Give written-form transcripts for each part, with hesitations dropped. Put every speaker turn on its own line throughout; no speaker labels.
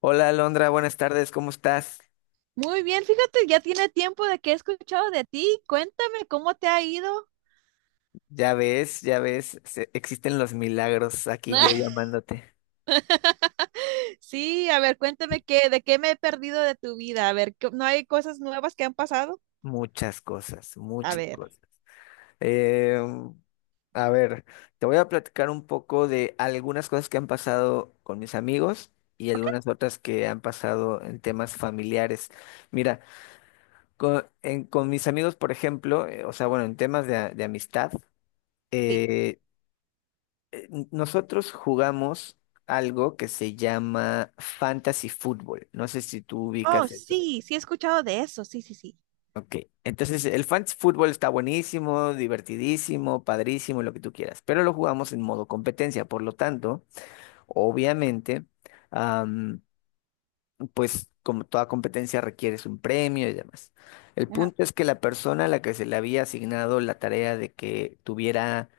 Hola Alondra, buenas tardes, ¿cómo estás?
Muy bien, fíjate, ya tiene tiempo de que he escuchado de ti. Cuéntame cómo te ha ido.
Ya ves, existen los milagros aquí yo llamándote.
Sí, a ver, cuéntame qué, de qué me he perdido de tu vida. A ver, ¿no hay cosas nuevas que han pasado?
Muchas cosas,
A
muchas
ver,
cosas. Eh, a ver, Te voy a platicar un poco de algunas cosas que han pasado con mis amigos y
ok,
algunas otras que han pasado en temas familiares. Mira, con mis amigos, por ejemplo, o sea, bueno, en temas de, de amistad.
sí.
eh, Nosotros jugamos algo que se llama Fantasy Fútbol. No sé si tú
Oh,
ubicas esto.
sí, sí he escuchado de eso. Sí, sí, sí.
Ok, entonces el Fantasy Fútbol está buenísimo, divertidísimo, padrísimo, lo que tú quieras, pero lo jugamos en modo competencia, por lo tanto, obviamente, pues como toda competencia requieres un premio y demás. El
Ajá,
punto es que la persona a la que se le había asignado la tarea de que tuviera,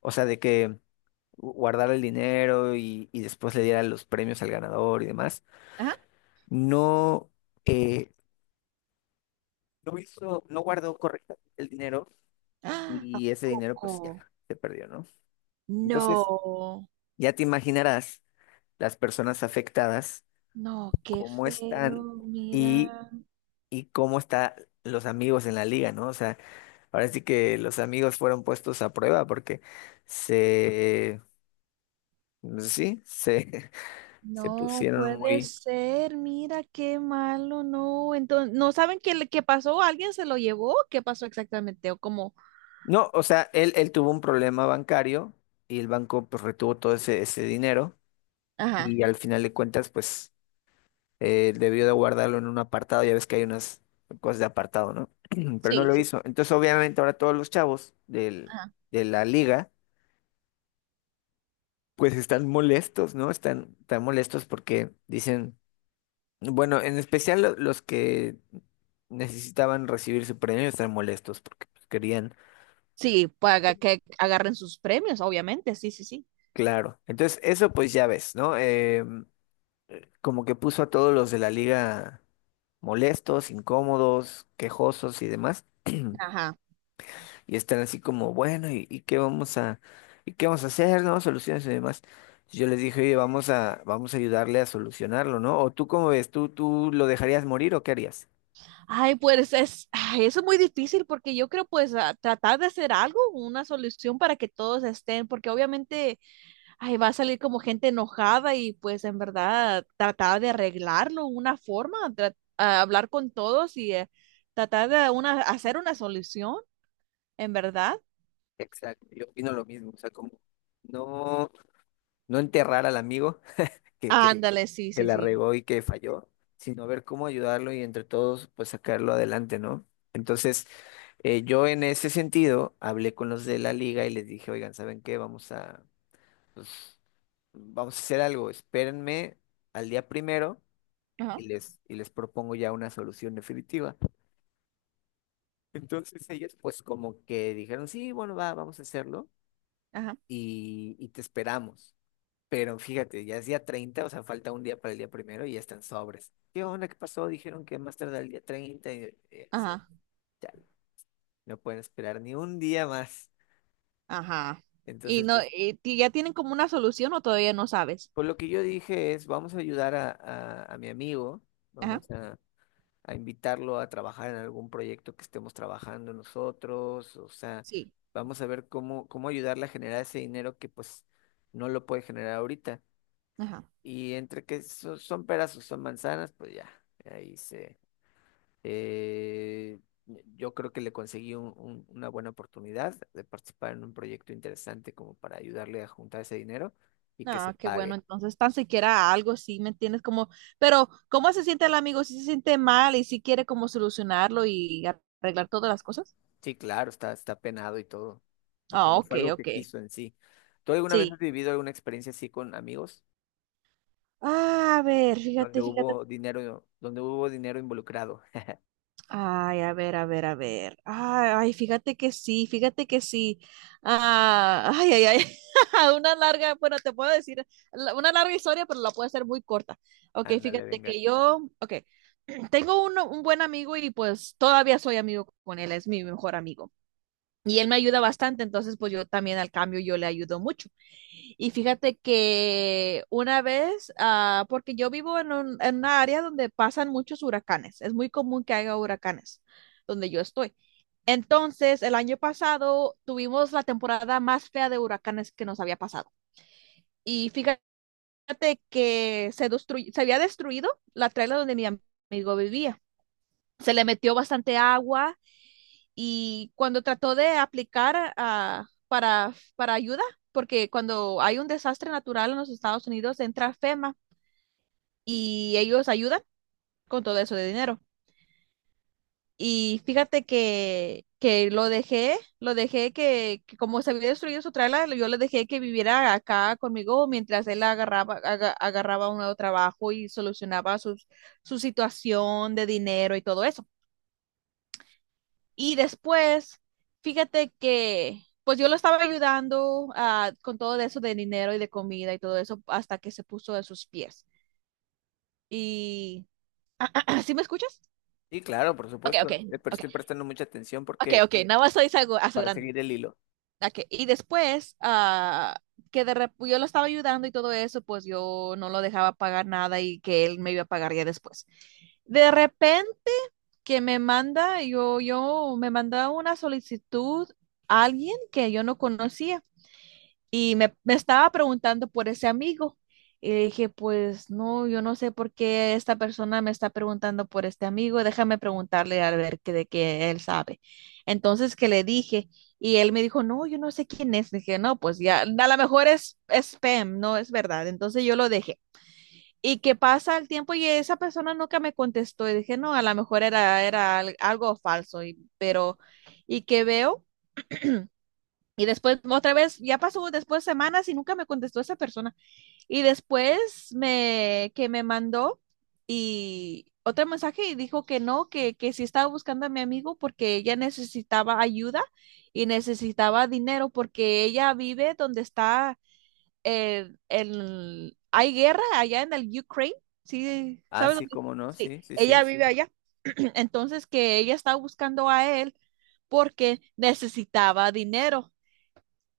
o sea, de que guardara el dinero y después le diera los premios al ganador y demás,
ajá.
no, eh, no hizo, no guardó correctamente el dinero
¡Ah! ¿A
y ese dinero pues ya
poco?
se perdió, ¿no?
No,
Entonces, ya te imaginarás las personas afectadas,
no, qué
cómo están
feo,
y,
mira.
y cómo están los amigos en la liga, ¿no? O sea, ahora sí que los amigos fueron puestos a prueba porque se, pues sí, se, se
No
pusieron
puede
muy...
ser, mira qué malo, no. Entonces, ¿no saben qué, qué pasó? ¿Alguien se lo llevó? ¿Qué pasó exactamente? O cómo,
No, o sea, él tuvo un problema bancario y el banco pues retuvo todo ese, ese dinero
ajá,
y al final de cuentas pues debió de guardarlo en un apartado, ya ves que hay unas cosas de apartado, ¿no? Pero no
sí,
lo
sí,
hizo. Entonces obviamente ahora todos los chavos del,
ajá.
de la liga pues están molestos, ¿no? Están, están molestos porque dicen... Bueno, en especial los que necesitaban recibir su premio están molestos porque pues, querían,
Sí, para que agarren sus premios, obviamente, sí, sí, sí.
claro. Entonces, eso pues ya ves, ¿no? Como que puso a todos los de la liga molestos, incómodos, quejosos y demás,
Ajá.
y están así como, bueno, y qué vamos a, y qué vamos a hacer, ¿no? Soluciones y demás. Yo les dije, oye, vamos a, vamos a ayudarle a solucionarlo, ¿no? O tú, ¿cómo ves? Tú lo dejarías morir o qué harías?
Ay, pues es, ay, eso es muy difícil porque yo creo pues tratar de hacer algo, una solución para que todos estén, porque obviamente ay, va a salir como gente enojada y pues en verdad tratar de arreglarlo, una forma, a hablar con todos y tratar de una, hacer una solución, en verdad. Sí,
Exacto, yo opino lo mismo, o sea, como no. No enterrar al amigo que, que,
ándale, sí,
que
sí,
la
sí.
regó y que falló, sino ver cómo ayudarlo y entre todos pues sacarlo adelante, ¿no? Entonces, yo en ese sentido hablé con los de la liga y les dije, oigan, ¿saben qué? Vamos a, pues, vamos a hacer algo, espérenme al día 1.º
Ajá,
y les propongo ya una solución definitiva. Entonces ellos pues como que dijeron, sí, bueno, va, vamos a hacerlo
ajá,
y te esperamos. Pero fíjate, ya es día 30, o sea, falta un día para el día 1.º y ya están sobres. ¿Qué onda? ¿Qué pasó? Dijeron que más tarde el día 30. Y así,
ajá,
chale, no pueden esperar ni un día más.
ajá. Y
Entonces,
no, sí. Y ya tienen como una solución o todavía no sabes.
por lo que yo dije es, vamos a ayudar a, a mi amigo,
Ajá,
vamos a invitarlo a trabajar en algún proyecto que estemos trabajando nosotros, o sea,
sí,
vamos a ver cómo, cómo ayudarle a generar ese dinero que pues no lo puede generar ahorita.
ajá.
Y entre que son peras o son manzanas, pues ya, ahí se... Eh, yo creo que le conseguí una buena oportunidad de participar en un proyecto interesante como para ayudarle a juntar ese dinero y que se
Ah, qué bueno,
pague.
entonces tan siquiera algo, sí, ¿me entiendes? Como, pero ¿cómo se siente el amigo? ¿Si se siente mal y si quiere como solucionarlo y arreglar todas las cosas?
Sí, claro, está, está penado y todo, porque
Ah,
no
ok,
fue algo que
ok.
quiso en sí. ¿Tú alguna vez has
Sí.
vivido alguna experiencia así con amigos
Ah, a ver, fíjate, fíjate.
donde hubo dinero involucrado?
Ay, a ver, a ver, a ver. Ay, ay, fíjate que sí, fíjate que sí. Ah, ay, ay, ay. Una larga, bueno, te puedo decir una larga historia, pero la puedo hacer muy corta. Ok,
Ándale,
fíjate
venga.
que yo, ok, tengo un buen amigo y pues todavía soy amigo con él, es mi mejor amigo. Y él me ayuda bastante, entonces pues yo también al cambio yo le ayudo mucho. Y fíjate que una vez, ah, porque yo vivo en en una área donde pasan muchos huracanes, es muy común que haya huracanes donde yo estoy. Entonces, el año pasado tuvimos la temporada más fea de huracanes que nos había pasado. Y fíjate que se había destruido la traila donde mi amigo vivía. Se le metió bastante agua y cuando trató de aplicar para ayuda, porque cuando hay un desastre natural en los Estados Unidos entra FEMA y ellos ayudan con todo eso de dinero. Y fíjate que, lo dejé que como se había destruido su trailer, yo le dejé que viviera acá conmigo mientras él agarraba un nuevo trabajo y solucionaba su situación de dinero y todo eso. Y después, fíjate que, pues yo lo estaba ayudando con todo eso de dinero y de comida y todo eso hasta que se puso de sus pies. Y, ¿sí me escuchas?
Sí, claro, por
Ok, ok,
supuesto, pero
ok,
estoy prestando mucha atención
ok,
porque
ok, nada más estoy
para
asegurando.
seguir el hilo.
Ok, y después, yo lo estaba ayudando y todo eso, pues yo no lo dejaba pagar nada y que él me iba a pagar ya después. De repente que me manda, yo me manda una solicitud a alguien que yo no conocía. Y me estaba preguntando por ese amigo. Y dije, pues no, yo no sé por qué esta persona me está preguntando por este amigo, déjame preguntarle a ver que, de qué él sabe. Entonces que le dije, y él me dijo, no, yo no sé quién es. Dije, no, pues ya, a lo mejor es spam, no es verdad. Entonces yo lo dejé. Y que pasa el tiempo y esa persona nunca me contestó. Y dije, no, a lo mejor algo falso, y, pero, y que veo y después, otra vez, ya pasó después semanas y nunca me contestó esa persona. Y después que me mandó y otro mensaje y dijo que no, que sí estaba buscando a mi amigo porque ella necesitaba ayuda y necesitaba dinero porque ella vive donde está hay guerra allá en el Ukraine. Sí,
Ah,
¿sabes
sí,
dónde?
cómo no,
Sí,
sí, sí,
ella,
sí.
sí, vive, sí, allá. Entonces que ella estaba buscando a él porque necesitaba dinero.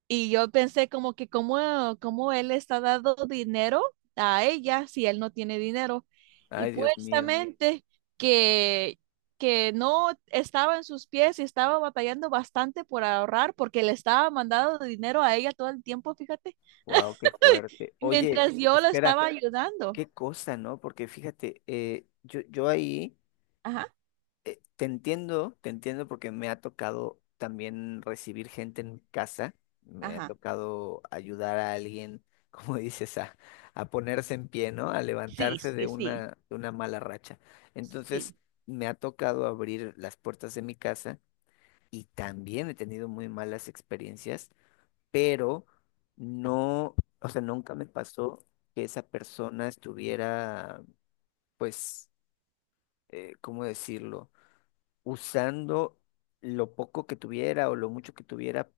Y yo pensé como que cómo él le está dando dinero a ella si él no tiene dinero. Y
Ay, Dios mío.
puestamente que, que no estaba en sus pies y estaba batallando bastante por ahorrar porque le estaba mandando dinero a ella todo el tiempo, fíjate,
Wow, qué fuerte. Oye,
mientras yo lo
espera,
estaba ayudando.
qué cosa, ¿no? Porque fíjate, yo ahí
Ajá.
te entiendo porque me ha tocado también recibir gente en mi casa, me ha
Ajá.
tocado ayudar a alguien, como dices, a ponerse en pie, ¿no? A
Sí,
levantarse
sí, sí,
de una mala racha. Entonces,
sí,
me ha tocado abrir las puertas de mi casa y también he tenido muy malas experiencias pero no, o sea, nunca me pasó que esa persona estuviera, pues, ¿cómo decirlo? Usando lo poco que tuviera o lo mucho que tuviera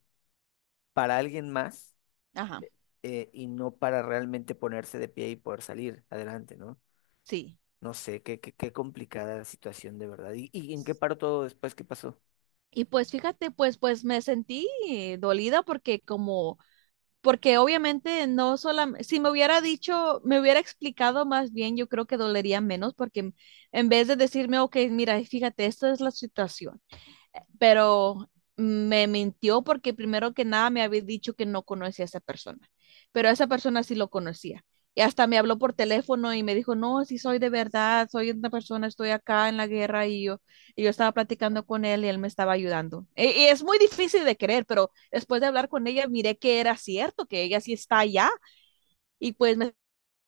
para alguien más,
ajá,
y no para realmente ponerse de pie y poder salir adelante, ¿no?
sí.
No sé, qué, qué, qué complicada la situación de verdad. Y en qué paró todo después? ¿Qué pasó?
Y pues fíjate, pues me sentí dolida porque como porque obviamente no solamente, si me hubiera dicho, me hubiera explicado más bien, yo creo que dolería menos, porque en vez de decirme, ok, mira, fíjate, esta es la situación pero me mintió porque primero que nada me había dicho que no conocía a esa persona, pero a esa persona sí lo conocía. Y hasta me habló por teléfono y me dijo, no, sí soy de verdad, soy una persona, estoy acá en la guerra y yo estaba platicando con él y él me estaba ayudando. Y, es muy difícil de creer, pero después de hablar con ella miré que era cierto, que ella sí está allá y pues me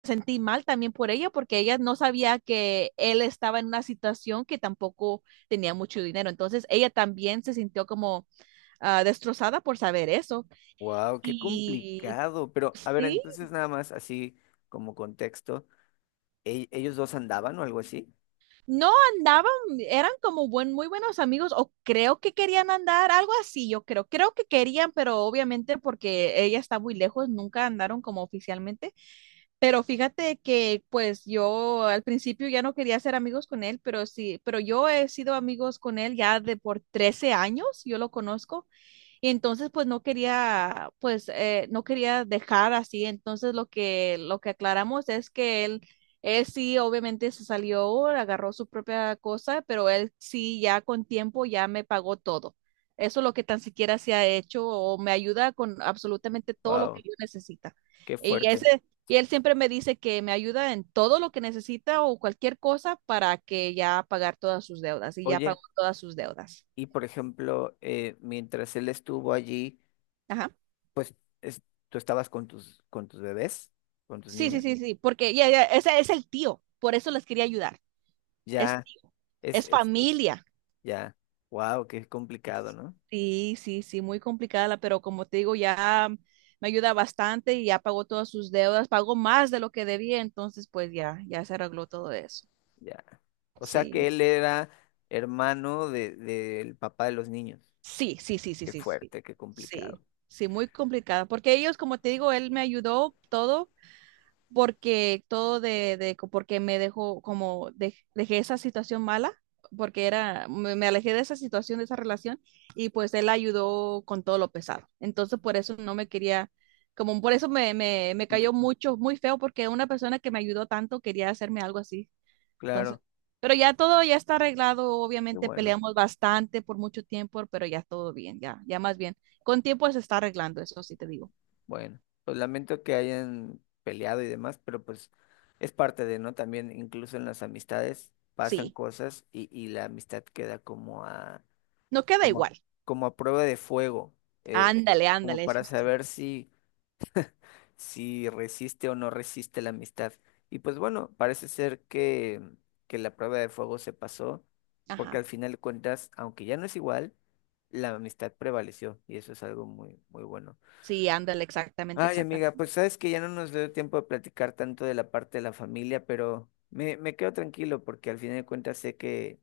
sentí mal también por ella porque ella no sabía que él estaba en una situación que tampoco tenía mucho dinero. Entonces ella también se sintió como destrozada por saber eso.
Wow, qué
Y
complicado. Pero, a ver,
sí,
entonces nada más así como contexto, ellos dos andaban o algo así?
no andaban, eran como muy buenos amigos o creo que querían andar, algo así, yo creo. Creo que querían, pero obviamente porque ella está muy lejos, nunca andaron como oficialmente. Pero fíjate que pues yo al principio ya no quería ser amigos con él, pero sí, pero yo he sido amigos con él ya de por 13 años, yo lo conozco. Y entonces, pues no quería dejar así. Entonces, lo que aclaramos es que él sí, obviamente se salió, agarró su propia cosa, pero él sí, ya con tiempo, ya me pagó todo. Eso es lo que tan siquiera se ha hecho o me ayuda con absolutamente todo lo que
Wow.
yo necesita.
Qué
Y
fuerte.
ese, y él siempre me dice que me ayuda en todo lo que necesita o cualquier cosa para que ya pagar todas sus deudas y ya
Oye,
pagó todas sus deudas.
y por ejemplo, mientras él estuvo allí,
Ajá.
es- tú estabas con tus bebés, con tus
Sí, sí,
niños.
sí, sí, porque ya, ya, ese es el tío, por eso les quería ayudar. Es
Ya,
tío, es
es,
familia.
ya. Wow, qué complicado, ¿no?
Sí, sí, sí, muy complicada, pero como te digo, ya me ayuda bastante y ya pagó todas sus deudas, pagó más de lo que debía, entonces pues ya, ya se arregló todo eso.
Ya. O sea que
Sí,
él era hermano de, del papá de los niños.
sí, sí, sí, sí,
Qué
sí, sí,
fuerte, qué complicado.
sí, sí, muy complicada, porque ellos, como te digo, él me ayudó todo porque todo de porque me dejó como dejé esa situación mala, porque era, me alejé de esa situación, de esa relación, y pues él ayudó con todo lo pesado. Entonces por eso no me quería, como por eso me
Ujú.
cayó mucho, muy feo, porque una persona que me ayudó tanto quería hacerme algo así. Entonces,
Claro,
pero ya todo ya está arreglado,
qué
obviamente
bueno.
peleamos bastante por mucho tiempo, pero ya todo bien, ya, ya más bien. Con tiempo se está arreglando, eso sí te digo.
Bueno, pues lamento que hayan peleado y demás, pero pues es parte de, ¿no? También incluso en las amistades pasan
Sí,
cosas y la amistad queda como a,
no queda
como,
igual.
como a prueba de fuego, eh,
Ándale,
como
ándale, eso
para
sí.
saber si, si resiste o no resiste la amistad. Y pues bueno, parece ser que la prueba de fuego se pasó, porque
Ajá.
al final de cuentas, aunque ya no es igual, la amistad prevaleció y eso es algo muy, muy bueno.
Sí, ándale, exactamente,
Ay, amiga,
exactamente.
pues sabes que ya no nos dio tiempo de platicar tanto de la parte de la familia, pero me quedo tranquilo porque al final de cuentas sé que,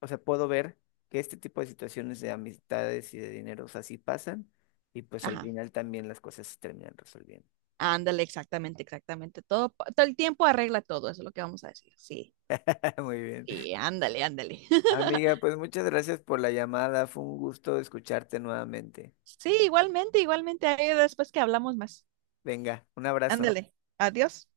o sea, puedo ver que este tipo de situaciones de amistades y de dinero, o sea, sí pasan y pues al
Ajá.
final también las cosas se terminan resolviendo.
Ándale, exactamente, exactamente. Todo, todo el tiempo arregla todo, eso es lo que vamos a decir. Sí,
Muy bien.
sí, ándale, ándale.
Amiga, pues muchas gracias por la llamada, fue un gusto escucharte nuevamente.
Sí, igualmente, igualmente. Ahí después que hablamos más.
Venga, un abrazo.
Ándale. Adiós.